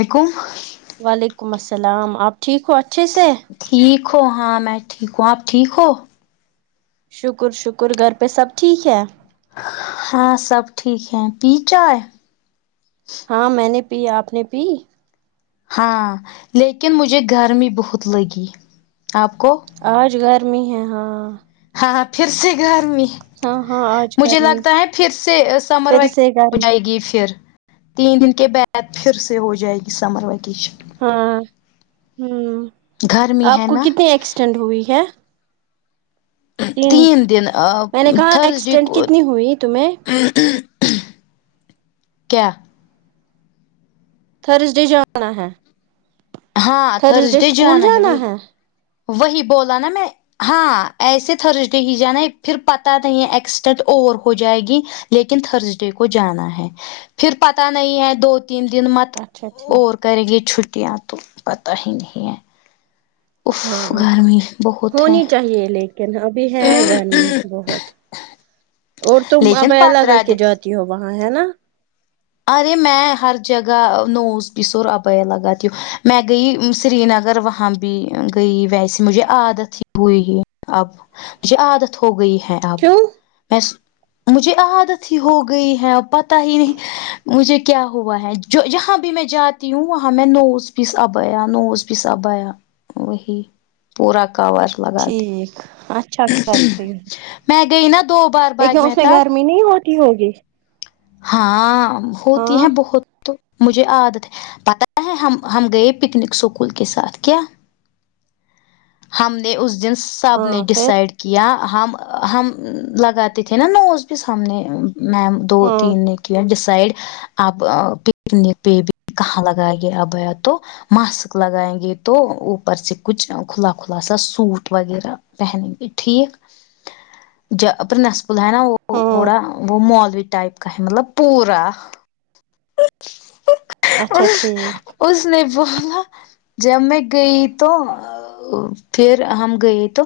آکوم وعلیکم السلام آپ ٹھیک ہو اچھے سے ٹھیک ہو ہاں میں ٹھیک ہوں آپ ٹھیک ہو شکر شکر گھر پہ سب ٹھیک ہے ہاں سب ٹھیک ہے پی چائے ہاں میں نے پی آپ نے پی ہاں لیکن مجھے گرمی بہت لگی آپ کو آج گرمی ہے ہاں ہاں پھر سے گرمی ہاں ہاں آج مجھے گرمی لگتا ہے پھر سے سمر پھر وے کے سے ہو گرمی جائے گی پھر تین دن کے بعد پھر سے ہو جائے گی سمر ویکیشن ہاں ہوں گرمی آپ ہے کو نا کتنی ایکسٹینڈ ہوئی ہے تین دن ا میں نے کہا تھرسڈے ایکسیڈنٹ کو کتنی ہوئی تمہیں کیا تھرزڈے جانا ہے ہاں تھرزڈے تھرسڈے اسکول جانا وہی ہے وہی بولا نا میں ہاں ایسے تھرزڈے ہی جانا ہے پھر پتا نہیں ہے ایکسیڈینٹ اور ہو جائے گی لیکن تھرسڈے کو جانا ہے پھر پتا نہیں ہے دو تین دن مت اچھا ٹھیک کرے گی یہ چھٹییاں پتا ہی نہیں ہے اف ہاں گرمی بہت ہے ہونی چاہیے لیکن ابھی ہے گھر میں بہت اور تم اب لیکن ال الگ پندرہ کے دن جاتی ہو وہاں ہے نا ارے میںی ہر جگہ نوز پس اور ابیا ال لگاتی ہو م میں گئی سری نگر وہاں بھی بھی گئی ویسے مجھے عادت ہی ہوئی ہے اب مجھے عادت ہو گئی ہے اب کیوں میں مجھے عادت ہی ہو گئی ہے اب پت ہی نہیں مجھے کیا ہوا ہے جو جہاں بھی میں جاتی ہوں وہاں میں نوز پیس آبیا نوز نو سپیس عبایا وہی پورا کور لگا دی ٹھیک اچھا کرتی ہوں میں گئی نا دو بار لیکن باغ اس میں مہتاب گرمی نہیں ہوتی ہوگی ہاں ہوتی ہاں ہے بہت تو مجھے عادت ہے پتا ہے ہم ہم گئے پکنک اسکول کے ساتھ کیا ہم نے اس دن سب نے ہاں پھر ڈسائڈ کیا کیا ہم ہم لگاتے تھے نا نوز پس ہم نے میم دو ہاں تین نے کیا ڈسائڈ اب پکنک پہ بھی کہاں لگا گے ابیا تو ماسک لگائیں گے تو اوپر سے کچھ کھلا کھلا سا سوٹ وغیرہ بہن گے ٹھیک ج اپرنا سکول ہے نا وہ ہاں تھوڑا وہ مولوی ٹائپ کا ہے مطلب پورا اچھا اس ٹھیک اس نے بولا جب میں گئی تو پھر ہم گئے تو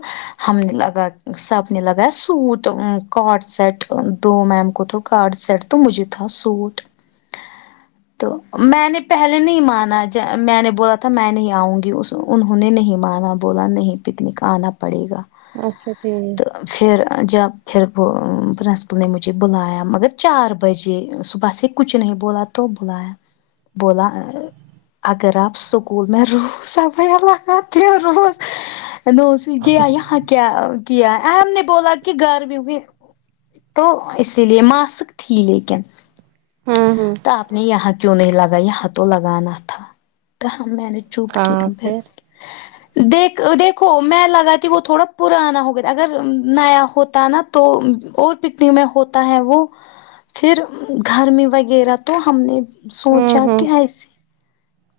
ہم نے لگا سب نے لگا سوٹ کاڈ سیٹ دو میم کو تھو کاڈ سیٹ تو مجھے تھا سوٹ تو میں نے پہلے نہیں مانا میں نے بولا تھا میں نہیں آؤں گی اس انہوں نے نہیں مانا بولا نہیں پکنک آنا پڑے گا اچھا ٹھیک تو پھر جب پھر وہ پرنسپل نے مجھے بلایا مگر چار بجے صبح س کچ کچھ نہیں بولا تو بولا ہے بولا اگر آپ سکول میں روز ابیا ہال کرتی ہو روز ہیلو سو گیا یہاں کیا کی یا ام نے بولا کہ گھر میں بھی تو اسی لیے ماسک تھی لیکن ہوں ہوں تو آپ نے یہاں کیوں نہیں لگا یہاں تو لگانا تھا توا میں نے چپ کیا پھر دیکھ دیکھو میں لگا ت وہ تھوڑا پرانا ہو گیا اگر نیا ہوتا نا تو اور پکنک میں ہوتا ہے وہ پھر گھر میں وغیرہ تو ہم نے ہوں سوچا کہ ہوں ایسے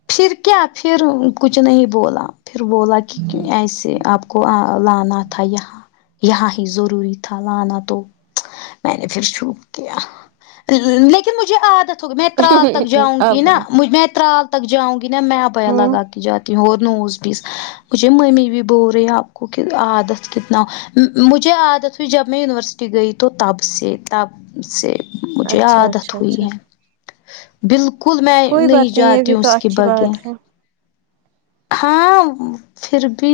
پھر کیا پھر کچھ نہیں بولا پھر بولا کیا کی ایسے آپ کو لانا تھا یہاں یہاں ہی ضروری تھا لانا تو میں نے پھر چوپ کیا لیکن کہ مجھے عادت ہوگی میں ترال تک جاؤں گی اب نا میں ترال تک جاؤں گی نا میں ابیا ہوں لگا کے جاتی ہوں اور نوز پیس مجھے ممی بھی بول رہی ہے آپ کو کہ عادت کتنا مجھے عادت ہوئی جب میں یونیورسٹی گئی تو تب سے تب سے مجھے اچھا عادت اچھا ہوئی اچھا ہے بالکل میں کوئی نہیں بات یہ جاتی بھی ہوں تو اس کے اچھی بغیر بات ہے ہاں پھر بھی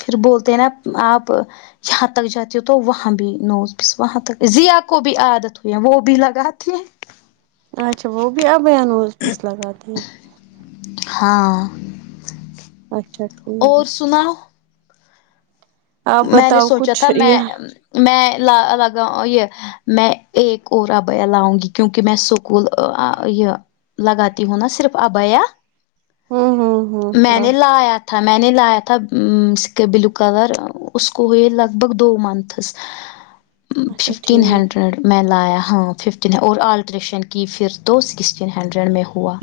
پھر بولتے ہیں نا آپ یہاں تک جاتی تو وہاں بھی نوس وہاں تک ضیا کو بھی عادت ہوئی ہے وہ بھی لگاتی ہیں اچھا وہ بھی ابھی نوس پیس لگاتی ہے ہاں اچھا ٹھیک اور سناؤ آپ میں نے بتاؤ سوچا تھا کچھ میں یہ میں لا لگاؤں یہ میں ایک اور ابیا لاؤں گی کیونکہ میں سکول یہ لگاتی ہوں نا صرف عبایا ہوں ہوں ہوں میں ہاں نے لایا تھا میں نے لایا تھا اس کے بلو کلر اس کو ہوئے لگ بھگ دو منتھس اچھا ففٹین ٹھیک ہنڈریڈ میں لایا ہاں ففٹین اور آلٹریشن کی پھر تو سکسٹین ہنڈریڈ میں ہوا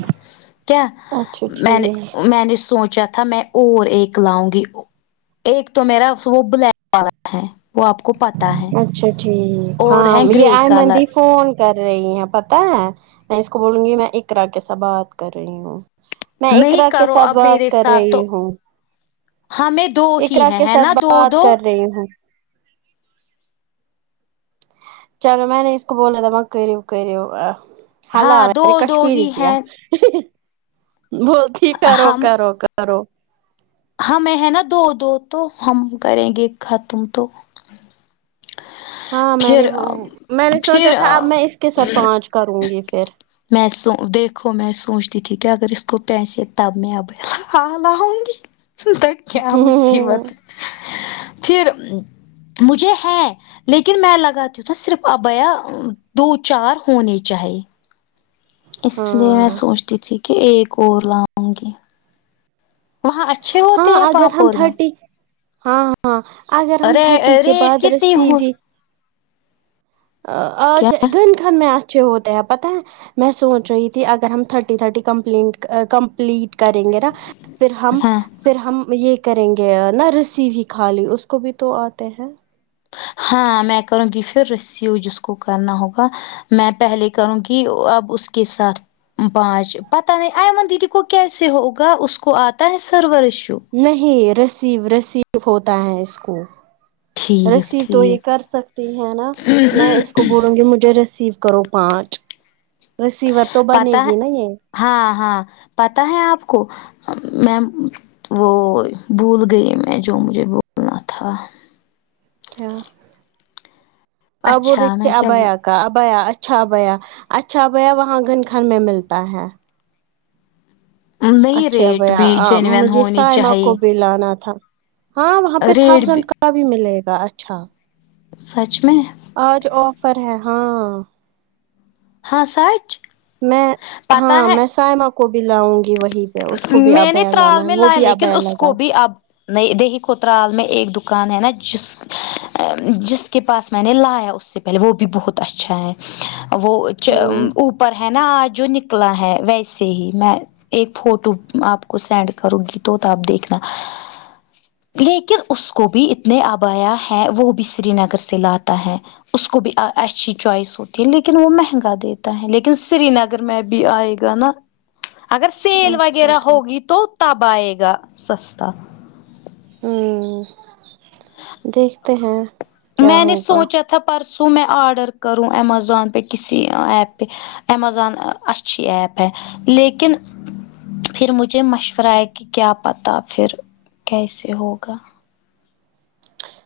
کیا اچھا میں نے ٹھیک میں نے سوچا تھا میں اور ایک لاؤں گی ایک تو میرا وہ بلیک والا ہے وہ آپ کو پتا ہے اچھا ٹھیک اور ہاں ہے یہ گرے آئے کلر مندی فون کر رہی ہیں پتا ہے میں اس کو بولوں گی میں اقرا کےسا تھ بات کر رہی ہوں میں نہیں اقرا کے کرو ساتھ اب بات میرے کر ساتھ تو رہی ہوں ہمیں دو ہی اقرا ہے کے ہے ساتھ نا دو بات دو کر رہی ہوں چلو میں نے اس کو بولا تھا مک ہال ہاں میں دو نے دو کشمیری ہی کیا ہے بولتی ہے کرو ہم کرو کرو ہمیں ہے نا دو دو تو ہم کریں گے ختم تو ہاں میں نے پھر میں نے سوچا تھا اب پھر میں اس کے ساتھ پانچ کروں گی پھر میں سو دیکھو میں سوچتی تھی کہ اگر اس کو پیسے تب میں اب ہوں گی تک کیا مصیبت پھر مجھے ہے لیکن میں لگا تی ہوں صرف ابیا دو چار ہونے چاہیے اس لیے میں ہاں سوچتی تھی کہ ایک اور لاؤں گی وہاں اچھے ہاں ہوتے ہیں اگر ہم پاپور میں تھرٹی ہاں ہاں اگر ہم ارے تھرٹی کے ریٹ بعد کتنی رسی ہو بھی کیا آج گند کان میں اچھے ہوتے ہیں پتہ ہے میں سوچ رہی تھی اگر ہم تھرٹی تھرٹی کمپ کمپلیٹ کریں گے نا پھر ہم ہاں پھر ہم یہ کریں گے نہ رسیو ہی خالی اس کو بھی تو آتے ہیں ہاں میں کروں گی پھر رسیو جس کو کرنا ہوگا میں پہلے کروں گی اب اس کے ساتھ پانچ پتا نہیں آئمن دیدی کو کیسے ہوگا اس کو آتا ہے سرور ایشو نہیں رسیو رسیو ہوتا ہے اس کو ٹھیک ریسیو تو یہ ٹھیک کر سکتی ہے نا میں اس کو بولوں گی مجھے ریسیو کرو پانچ ریسیور تو بنے پتہ ہے گی نا یہ ہاں ہاں پتا ہے آپ کو میں وہ بھول گئی میں جو مجھے بولنا تھا کیا آپ بول رہی اچھا تھی میں کیا ابیا بول ابیا اچھا ابیا اچھا ا بھیا وہاں گن خن میں ملتا ہے نہیں اچھا ریٹ بھی ابیا جینون مجھے ہونی سائمہ کو چاہیے بھی لانا تھا ہاں وہاں پہ تھاؤزینڈ کا بھی ملے گا اچھا سچ میں آج آفر ہے ہاں ہاں سچ میں ہاں پتہ ہے میں سائمہ کو بھی لاؤں گی وہی میں نے ترال میں لایا لیکن اس لگا کو بھی اب نا دیہی کووترال میں ایک دکان ہے نا جس جس کے پاس میں نے لایا اس سے پہلے وہ بھی بہت اچھا ہے وہ ہوں اوپر ہے نا آج جو نکلا ہے ویسے ہی میں ایک فوٹو آپ کو سینڈ کرو گی تو تب آپ دیکھنا لیکن اس کو بھی اتنے آبایا ہیں وہ بھی سری نگر سے لاتا ہے اس کو بھی اچھی چوائس ہوتی ہے لیکن وہ مہنگا دیتا ہے لیکن سری نگر میں بھی آئے گا نا اگر سیل اچھا وغیرہ ٹھیک ہوگی تو تب آئے گا سستا ہوں دیکھتے ہیں کیا میں نے ہوگا سوچا تھا پرسوں میں آڈر کروں امیزون پہ کسی ایپ پہ امیزون اچھی ایپ ہے لیکن پھر مجھے مشورہ ہے کہ کیا پتاہ پھر کیسے ہوگا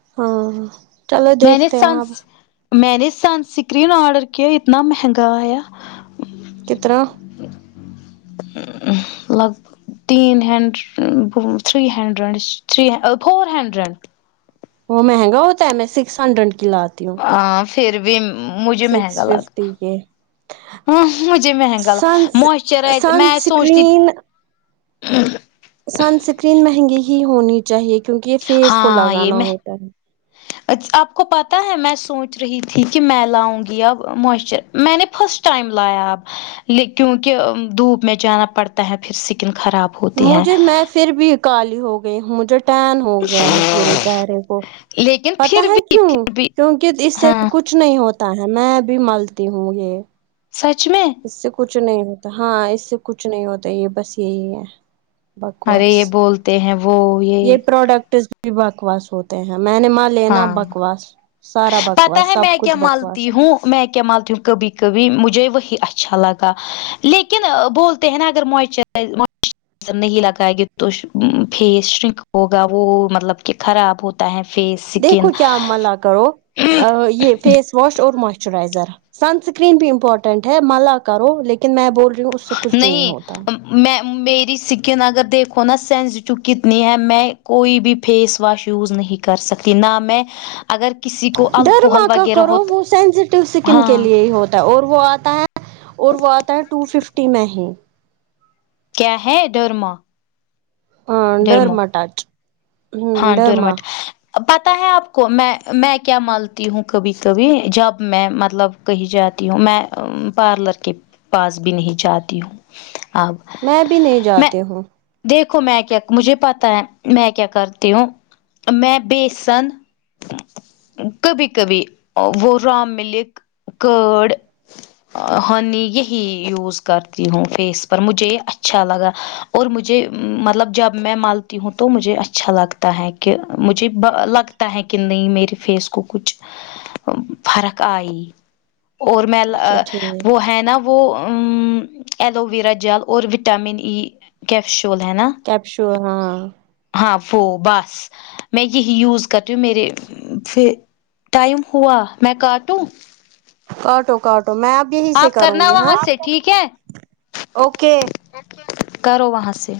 ہاں چلو میں نے دیکھتے ہیں سن آپ میں نے سن سکرین آرڈر کیا اتنا مہنگا آیا کتنا لگ تین hundred three hundred three four hundred وہ مہنگا ہوتا ہے میں سکس ہنڈریڈ کی لات آ پھر بھی مجھے سکس مہنگا لگا ففٹی کے ہاں مجھے مہنگا سن موئسچرائز سن میں آ سوچتی اسکرین سنسکریم مہنگی ہی ہونی چاہیے کیونکہ یہ فیس کو ہاں یہ لگانا میں ہوتا ہے آپ کو پتاہ ہے میں سوچ رہی تھی کہ میں لاؤں گی اب موسچر میں نے فسٹ ٹائم لایا اب لے کیونکہ دھوپ میں جانا پڑتا ہے پھر سکن خراب ہوتی ہے مجھے میں پھر بھی کالی ہو گئی مجھے ٹین ہو گیا ہے پورے چہرے کو لیکن پتا پھر ہے بھی کیوں پھر بھی کیونک اس سے ہاں کچھ کچھ نہیں ہوتا ہے میں بھی ملتی ہوں یہ سچ میں اس سے کچھ نہیں ہوتا ہاں اس سے کچھ نہیں ہوتا یہ بس یہی ہے ارے بکواس یہ بولتے ہیں وہ یہ پرروڈکٹس بھی بکواس ہوتے ہیں میں نے مان لینا ہاں بکواس سارا پتا بکواس ہے سب میں کیا کچھ بکواس مالتی ہوں میں کیا مالتی ہوں کبھی کبھی مجھے وہی اچھا لگا لیکن بولتے ہیں نا اگر موچ مو نہیں لگائے گے تو فیس شرنک ہوگا وہ مطلب کہ خراب ہوتا ہے فیس سکن دیکھو کیا ملا کرو یہ فیس واش اور موش چائزر سنسکرین بھی امپورٹینٹ ہے مالا کرو لیکن میں بول رہی ہوں اس سے کچھ ہوتا نہیں ہے میں میری سکن اگر دیکھوں نا سینسٹیو کتنی ہے میں کوئی بھی فیس واش یوز نہیں کر سکتی نہ میں اگر کسی کو ڈرما الکوحل کا وغیرہ ہو کرو وہ سینسیٹیو اسکن کے ہاں لیے ہی ہوتا اور وہ آتا ہے اور وہ آتا ہے ٹو ففٹی میں ہی کیا ہے ڈرما ہاں ڈرمو ڈرما ٹچ ہ ہاں ڈر ڈرما مٹ پتا ہے اپ کو میں میں کیا مالتی ہوں کبھی کبھی جب میں مطلب کہی جاتی ہوں میں پلر کے پاس بھی نہیں جاتی ہوں میں بھی نہیں اپ میں جاتی ہوں دیکھو میں کیا مجھے پتا ہے میں کیا کر تی ہوں میں بھی سنس کبھی کبھی وہ رام ملک گڈ ہنی یہی روز کرتی ہوں فیس پر مجھے اچھا لگا اور مجھے مطلب جب میں ملتی ہوں تو مجھے اچھا لگتا ہے ہے کہ مجھے لگتا ہے کہ نہیں میرے فیس کو کچھ فرق ائی اور میں اچھا ٹھیک وہ ہے نا وہ امم ایلو ویرا جل اور وٹامن ای کیپشول ہے نا کیپشول ہاں ہاں وہ بس میں یہی یوز کرتیی ہوں میرے فے ٹائم ہوا میں کاٹوں کاٹو کاٹو میں اب یہیں سے آپ کروں کرنا گی ہاں وہاں سے ٹھیک ہے اوکے کرو وہاں سے